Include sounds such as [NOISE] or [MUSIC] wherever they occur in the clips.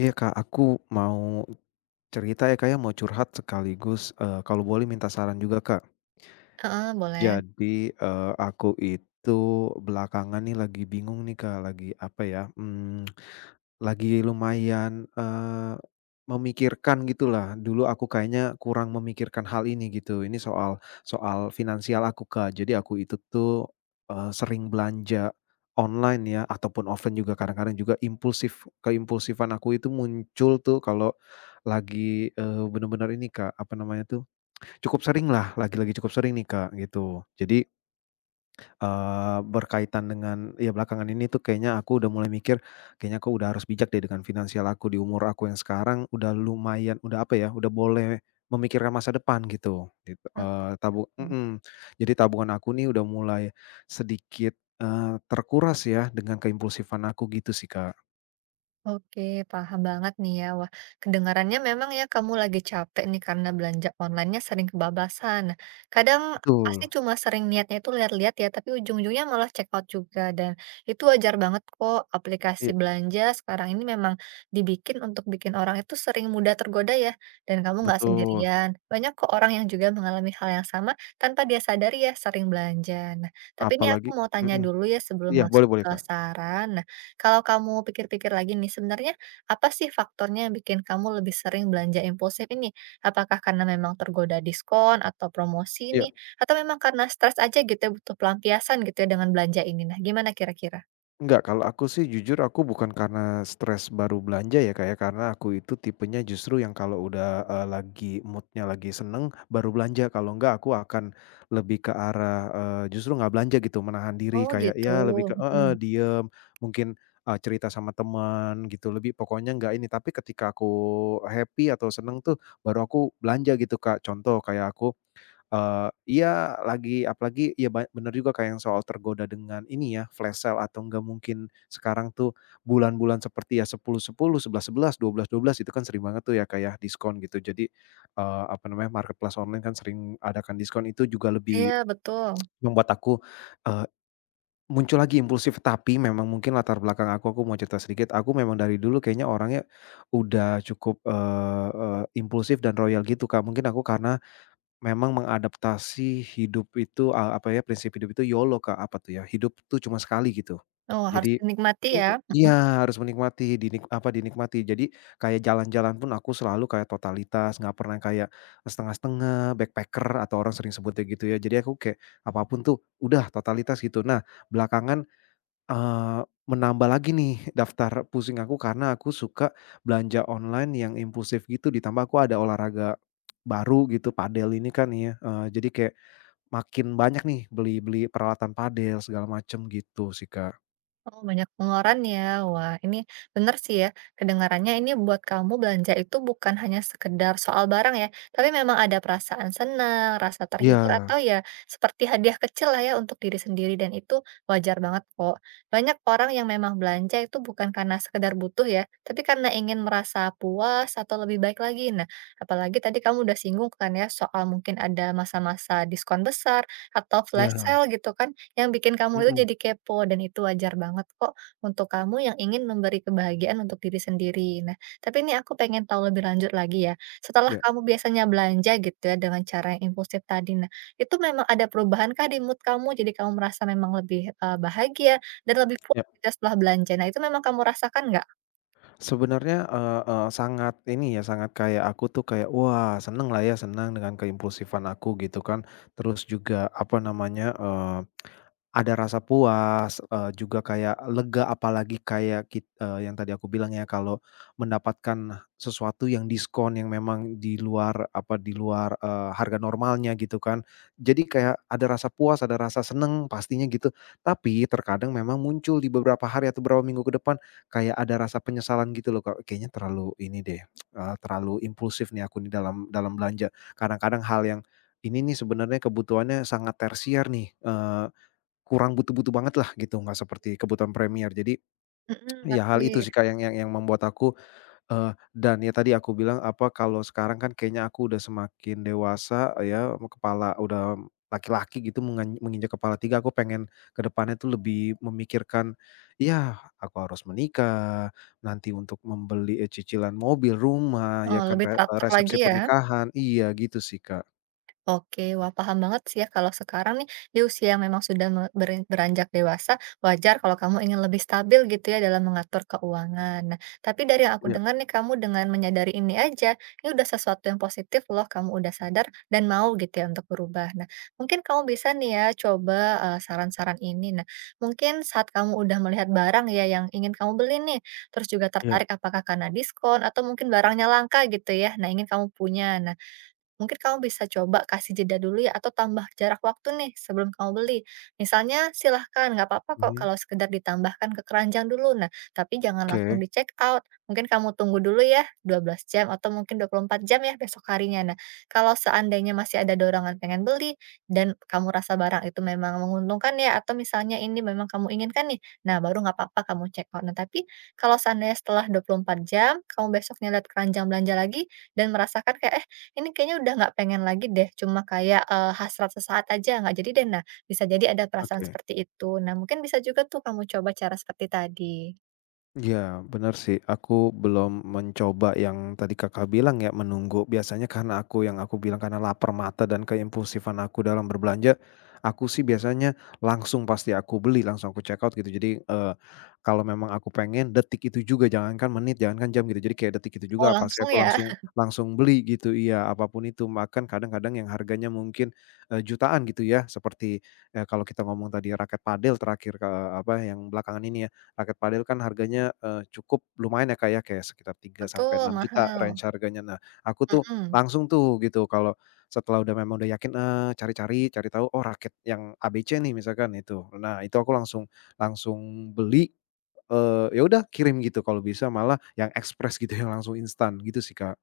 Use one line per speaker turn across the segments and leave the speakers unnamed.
Iya Kak, aku mau cerita ya Kak ya, mau curhat sekaligus, kalau boleh minta saran juga Kak.
Heeh, boleh.
Jadi, aku itu belakangan nih lagi bingung nih Kak, lagi apa ya, lagi lumayan, memikirkan gitulah. Dulu aku kayaknya kurang memikirkan hal ini gitu, ini soal soal finansial aku, Kak. Jadi aku itu tuh, sering belanja online ya, ataupun offline juga kadang-kadang juga impulsif. Keimpulsifan aku itu muncul tuh kalau lagi, bener-bener ini, Kak, apa namanya tuh, cukup sering lah, lagi-lagi cukup sering nih, Kak, gitu. Jadi, berkaitan dengan ya belakangan ini tuh kayaknya aku udah mulai mikir, kayaknya aku udah harus bijak deh dengan finansial aku di umur aku yang sekarang udah lumayan, udah apa ya, udah boleh memikirkan masa depan gitu, gitu, tabu,
Mmm,
jadi tabungan aku nih udah mulai sedikit, terkuras ya dengan keimpulsifan aku gitu sih, Kak.
oke, paham banget nih ya. Wah, kedengarannya memang ya kamu lagi capek nih karena belanja online-nya sering kebablasan. Nah, kadang pasti
Betul,
cuma sering niatnya itu lihat-lihat ya, tapi ujung-ujungnya malah check out juga dan itu wajar banget kok. Aplikasi
iya
belanja sekarang ini memang dibikin untuk bikin orang itu sering mudah tergoda ya, dan kamu nggak
betul,
sendirian. Banyak kok orang yang juga mengalami hal yang sama tanpa dia sadari ya sering belanja. Nah, tapi ini aku
apalagi,
mau tanya
mhm.
dulu ya sebelum
Iya,
masuk
boleh boleh,
ke
Kak,
saran. Kalau kamu pikir-pikir lagi nih, sebenarnya apa sih faktornya yang bikin kamu lebih sering belanja impulsif ini? Apakah karena memang tergoda diskon atau promosi
iya.
nih? Atau memang karena stres aja gitu ya, butuh pelampiasan gitu ya dengan belanja ini? Nah, gimana kira-kira?
Enggak, kalau aku sih jujur aku bukan karena stres baru belanja ya Kak ya. Karena aku itu tipenya justru yang kalau udah, lagi moodnya lagi seneng, baru belanja. Kalau enggak aku akan lebih ke arah, justru nggak belanja gitu, menahan diri
Oh
kayak
gitu,
ya lebih ke heeh,
mhm.
diem, mungkin, cerita sama teman gitu, lebih pokoknya nggak ini. Tapi ketika aku happy atau seneng tuh, baru aku belanja gitu Kak. Contoh kayak aku, iya lagi apalagi ya, bener juga kayak yang soal tergoda dengan ini ya, flash sale atau enggak. Mungkin sekarang tuh bulan-bulan seperti ya 10.10, 11.11, 12.12 itu kan sering banget tuh ya kayak diskon gitu. Jadi, apa namanya, marketplace online kan sering adakan diskon itu juga
Iya
lebih
betul.
membuat aku, eee, muncul lagi impulsif. Tapi memang mungkin latar belakang aku mau cerita sedikit. Aku memang dari dulu kayaknya orangnya udah cukup, eee eee, impulsif dan royal gitu Kak. Mungkin aku karena memang mengadaptasi hidup itu, apa ya, prinsip hidup itu YOLO Kak, apa tuh ya, hidup tuh cuma sekali gitu.
Oh, harus
Jadi
dinikmati ya?
mhm, iya, harus menikmati, apa, dinikmati. Jadi kayak jalan-jalan pun aku selalu kayak totalitas, nggak pernah kayak setengah-setengah, backpacker atau orang sering sebutnya gitu ya. Jadi aku kayak apapun tuh udah totalitas gitu. Nah, belakangan, menambah lagi nih daftar pusing aku karena aku suka belanja online yang impulsif gitu, ditambah aku ada olahraga baru gitu, padel ini kan ya, jadi kayak makin banyak nih beli-beli peralatan padel segala macam gitu sih, Kak.
Oh, banyak pengeluaran ya. Wah, ini bener sih ya. Kedengarannya ini buat kamu belanja itu bukan hanya sekedar soal barang ya, tapi memang ada perasaan senang, rasa terhibur
Iya
atau ya seperti hadiah kecil lah ya untuk diri sendiri dan itu wajar banget kok. Banyak orang yang memang belanja itu bukan karena sekedar butuh ya, tapi karena ingin merasa puas atau lebih baik lagi. Nah, apalagi tadi kamu udah singgung kan ya soal mungkin ada masa-masa diskon besar atau flash
iya,
sale gitu kan yang bikin kamu itu
mhm,
jadi kepo dan itu wajar banget kok untuk kamu yang ingin memberi kebahagiaan untuk diri sendiri. Nah, tapi ini aku pengen tahu lebih lanjut lagi ya. Setelah
iya
kamu biasanya belanja gitu ya dengan cara yang impulsif tadi, nah itu memang ada perubahan kah di mood kamu? Jadi kamu merasa memang lebih bahagia dan lebih puas
iya.
gitu ya setelah belanja. Nah itu memang kamu rasakan nggak?
Sebenarnya, eee eee, sangat ini ya, sangat kayak aku tuh kayak wah seneng lah ya, senang dengan keimpulsifan aku gitu kan. Terus juga apa namanya, ada rasa puas, juga kayak lega, apalagi kayak yang tadi aku bilang ya, kalau mendapatkan sesuatu yang diskon yang memang di luar apa, di luar, harga normalnya gitu kan. Jadi kayak ada rasa puas, ada rasa seneng pastinya gitu. Tapi terkadang memang muncul di beberapa hari atau beberapa minggu ke depan kayak ada rasa penyesalan gitu loh, Kak, kayaknya terlalu ini deh, terlalu impulsif nih aku nih dalam dalam belanja. Kadang-kadang hal yang ini nih sebenarnya kebutuhannya sangat tersier nih, kurang butuh-butuh banget lah gitu, nggak seperti kebutuhan premier. Jadi,
Mhm,
ya hal
ngerti.
itu sih Kak yang yang membuat aku, dan ya tadi aku bilang apa, kalau sekarang kan kayaknya aku udah semakin dewasa ya, kepala udah laki-laki gitu menginjak kepala tiga, aku pengen ke depannya tuh lebih memikirkan, ya aku harus menikah, nanti untuk membeli, cicilan mobil, rumah, ya
Oh,
kan,
lebih teratur
resepsi
lagi ya?
pernikahan, iya gitu sih Kak.
Oke, wah paham banget sih ya kalau sekarang nih di usia yang memang sudah beranjak dewasa, wajar kalau kamu ingin lebih stabil gitu ya dalam mengatur keuangan. Nah, tapi dari yang aku
Iya
dengar nih kamu dengan menyadari ini aja, ini udah sesuatu yang positif loh, kamu udah sadar dan mau gitu ya untuk berubah. Nah, mungkin kamu bisa nih ya coba saran-saran ini. Nah, mungkin saat kamu udah melihat barang ya yang ingin kamu beli nih, terus juga
iya.
tertarik apakah karena diskon atau mungkin barangnya langka gitu ya. Nah, ingin kamu punya. Nah, mungkin kamu bisa coba kasih jeda dulu ya atau tambah jarak waktu nih sebelum kamu beli. Misalnya silahkan, nggak apa-apa kok
Mhm.
kalau sekedar ditambahkan ke keranjang dulu. Nah, tapi jangan
Oke
langsung di check out. Mungkin kamu tunggu dulu ya 12 jam atau mungkin 24 jam ya besok harinya. Nah, kalau seandainya masih ada dorongan pengen beli dan kamu rasa barang itu memang menguntungkan ya atau misalnya ini memang kamu inginkan nih, nah baru nggak apa-apa kamu check out. Nah, tapi kalau seandainya setelah 24 jam, kamu besoknya lihat keranjang belanja lagi dan merasakan kayak, eh ini kayaknya udah nggak pengen lagi deh, cuma kayak, eee, hasrat sesaat aja, nggak jadi deh. Nah, bisa jadi ada perasaan
oke.
seperti itu. Nah, mungkin bisa juga tuh kamu coba cara seperti tadi.
Iya, benar sih. Aku belum mencoba yang tadi Kakak bilang ya, menunggu. Biasanya karena aku yang aku bilang karena lapar mata dan keimpulsifan aku dalam berbelanja, aku sih biasanya langsung pasti aku beli, langsung aku check out gitu. Jadi, kalau memang aku pengen detik itu juga, jangankan menit, jangankan jam gitu. Jadi kayak detik itu
Oh,
juga pasti
langsung
aku
ya?
langsung
[LAUGHS]
langsung beli gitu, iya, apapun itu. Makan kadang-kadang yang harganya mungkin, jutaan gitu ya, seperti, kalau kita ngomong tadi raket padel terakhir, apa yang belakangan ini, raket padel kan harganya, cukup lumayan ya, Kak, ya, kayak sekitar tiga sampai
Betul,
enam juta range
mahal.
harganya. Nah, aku tuh
Mhm.
langsung tuh gitu kalau setelah udah memang udah yakin, cari-cari, cari tahu, oh raket yang ABC nih misalkan itu. Nah, itu aku langsung langsung beli, ya udah kirim gitu kalau bisa malah yang ekspres gitu [LAUGHS] yang langsung instan gitu sih, Kak.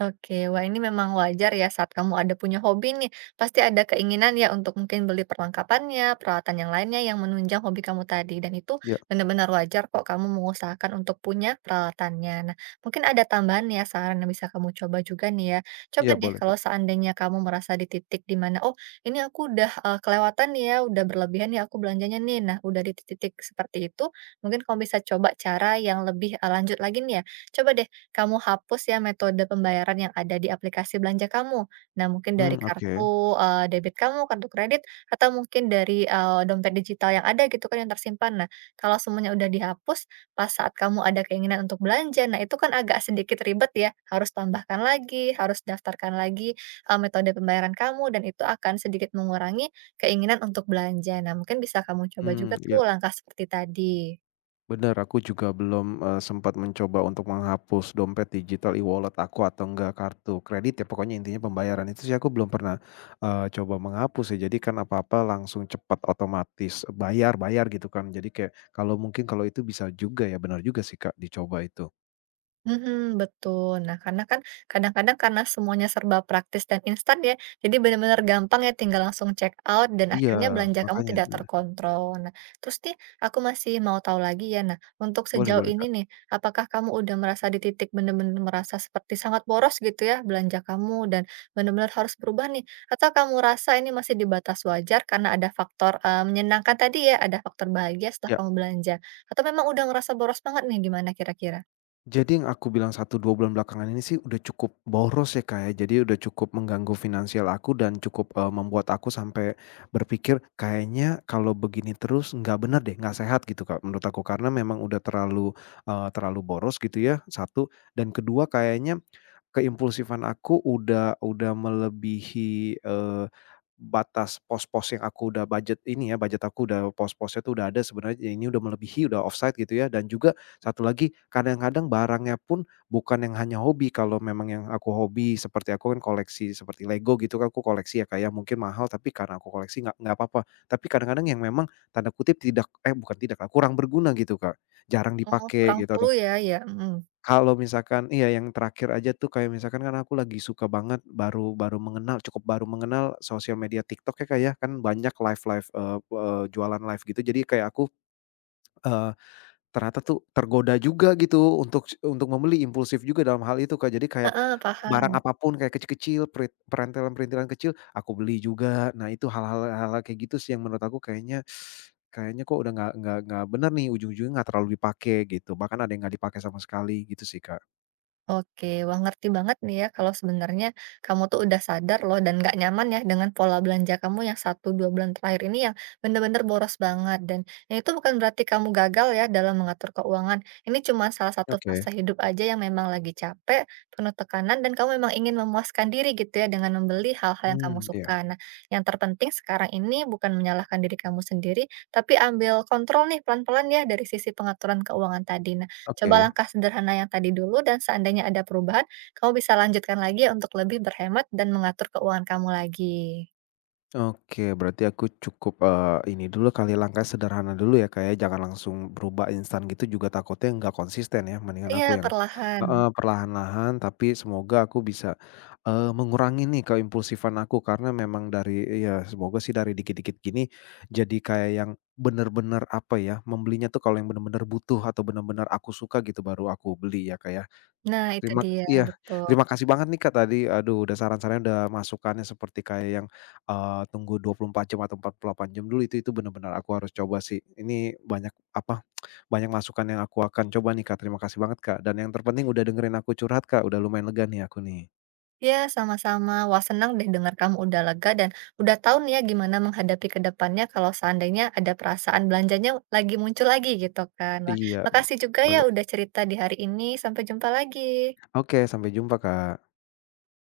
Oke, wah ini memang wajar ya saat kamu ada punya hobi nih, pasti ada keinginan ya untuk mungkin beli perlengkapannya, peralatan yang lainnya yang menunjang hobi kamu tadi. Dan itu
Iya
benar-benar wajar kok kamu mengusahakan untuk punya peralatannya. Nah, mungkin ada tambahan ya saran yang bisa kamu coba juga nih ya. Coba
iya
deh
boleh, Kak.
kalau seandainya kamu merasa di titik di mana, oh ini aku udah kelewatan nih ya, udah berlebihan ya aku belanjanya nih. Nah, udah di titik seperti itu, mungkin kamu bisa coba cara yang lebih lanjut lagi nih ya. Coba deh kamu hapus ya metode pembayaran yang ada di aplikasi belanja kamu. Nah, mungkin dari
Mhm, oke.
kartu, eee, debit kamu, kartu kredit, atau mungkin dari, eee, dompet digital yang ada gitu kan yang tersimpan. Nah, kalau semuanya udah dihapus, pas saat kamu ada keinginan untuk belanja, nah itu kan agak sedikit ribet ya, harus tambahkan lagi, harus daftarkan lagi, metode pembayaran kamu dan itu akan sedikit mengurangi keinginan untuk belanja. Nah, mungkin bisa kamu coba
Mmm,
juga
iya.
tuh langkah seperti tadi.
Benar, aku juga belum, sempat mencoba untuk menghapus dompet digital, e-wallet aku atau enggak kartu kredit ya, pokoknya intinya pembayaran itu sih aku belum pernah, coba menghapus ya. Jadi kan apa-apa langsung cepat otomatis bayar bayar gitu kan. Jadi kayak kalau mungkin kalau itu bisa juga ya, benar juga sih Kak, dicoba itu.
Mhm, betul. Nah, karena kan kadang-kadang karena semuanya serba praktis dan instan ya, jadi benar-benar gampang ya tinggal langsung check out dan
Iya,
akhirnya belanja kamu
makanya,
tidak
mhm,
terkontrol. Nah, terus nih aku masih mau tahu lagi ya, nah untuk
boleh
sejauh
boleh
ini
Kak,
nih, apakah kamu udah merasa di titik benar-benar merasa seperti sangat boros gitu ya belanja kamu dan benar-benar harus berubah nih? Atau kamu rasa ini masih di batas wajar karena ada faktor menyenangkan tadi ya, ada faktor bahagia setelah
ya.
kamu belanja? Atau memang udah ngerasa boros banget nih, gimana kira-kira?
Jadi yang aku bilang satu 2 bulan belakangan ini sih udah cukup boros ya, Kak, ya. Jadi udah cukup mengganggu finansial aku dan cukup, membuat aku sampai berpikir, "Kayaknya kalau begini terus nggak bener deh, nggak sehat," gitu, Kak, menurut aku. Karena memang udah terlalu, terlalu boros gitu ya, satu, dan kedua kayaknya keimpulsifan aku udah melebihi, batas pos-pos yang aku udah budget ini ya, budget aku udah pos-posnya tuh udah ada sebenarnya, ini udah melebihi, udah offside gitu ya. Dan juga satu lagi, kadang-kadang barangnya pun bukan yang hanya hobi. Kalau memang yang aku hobi seperti aku kan koleksi seperti Lego gitu kan, aku koleksi ya kayak mungkin mahal tapi karena aku koleksi nggak apa-apa. Tapi kadang-kadang yang memang tanda kutip tidak eh bukan tidak, lah, kurang berguna gitu Kak, jarang
Oh,
dipakai
kurang
gitu.
clue ya, ya, mhm,
Kalau misalkan iya yang terakhir aja tuh kayak misalkan kan aku lagi suka banget baru baru mengenal cukup baru mengenal sosial media TikTok ya, Kak, ya, kan banyak live-live, eee eee, jualan live gitu jadi kayak aku, eee, ternyata tuh tergoda juga gitu untuk membeli impulsif juga dalam hal itu, Kak, jadi kayak
heeh,
barang
paham.
apapun kayak kecil-kecil perintilan-perintilan kecil aku beli juga. Nah itu hal-hal kayak gitu sih yang menurut aku kayaknya kayaknya kok udah nggak benar nih, ujung-ujungnya nggak terlalu dipakai gitu, bahkan ada yang nggak dipakai sama sekali gitu sih, Kak.
Oke, wah ngerti banget nih ya kalau sebenarnya kamu tuh udah sadar loh dan nggak nyaman ya dengan pola belanja kamu yang satu dua bulan terakhir ini yang bener-bener boros banget dan ya itu bukan berarti kamu gagal ya dalam mengatur keuangan. Ini cuma salah satu
Oke,
fase hidup aja yang memang lagi capek, penuh tekanan dan kamu memang ingin memuaskan diri gitu ya dengan membeli hal-hal yang kamu
mmm, iya,
suka. Nah, yang terpenting sekarang ini bukan menyalahkan diri kamu sendiri, tapi ambil kontrol nih pelan-pelan ya dari sisi pengaturan keuangan tadi. Coba
oke
langkah sederhana yang tadi dulu dan seandainya ada perubahan, kamu bisa lanjutkan lagi ya untuk lebih berhemat dan mengatur keuangan kamu lagi.
oke. Berarti aku cukup, ini dulu kali, langkah sederhana dulu ya, Kak, ya, jangan langsung berubah instan gitu juga takutnya nggak konsisten ya. Mendingan
Iya,
aku yang
perlahan.
heeh, perlahan-lahan tapi semoga aku bisa, mengurangi nih keimpulsifan aku, karena memang dari, iya, semoga sih dari dikit-dikit gini jadi kayak yang bener-bener, apa ya, membelinya tuh kalau yang bener-bener butuh atau bener-bener aku suka gitu baru aku beli ya, Kak, ya.
Nah, itu dia,
Iya,
betul.
terima kasih banget nih Kak tadi, aduh udah saran-sarannya, udah masukannya seperti kayak yang, tunggu 24 jam atau 48 jam dulu, itu benar-benar aku harus coba sih. Ini banyak, apa, banyak masukan yang aku akan coba nih Kak, terima kasih banget Kak, dan yang terpenting udah dengerin aku curhat Kak, udah lumayan lega nih aku nih.
Ya sama-sama. Wah, senang deh dengar kamu udah lega dan udah tahu nih ya gimana menghadapi ke depannya kalau seandainya ada perasaan belanjanya lagi muncul lagi gitu kan. Wah,
Iya,
makasih juga ya
boleh.
udah cerita di hari ini. Sampai jumpa lagi.
Oke, sampai jumpa Kak.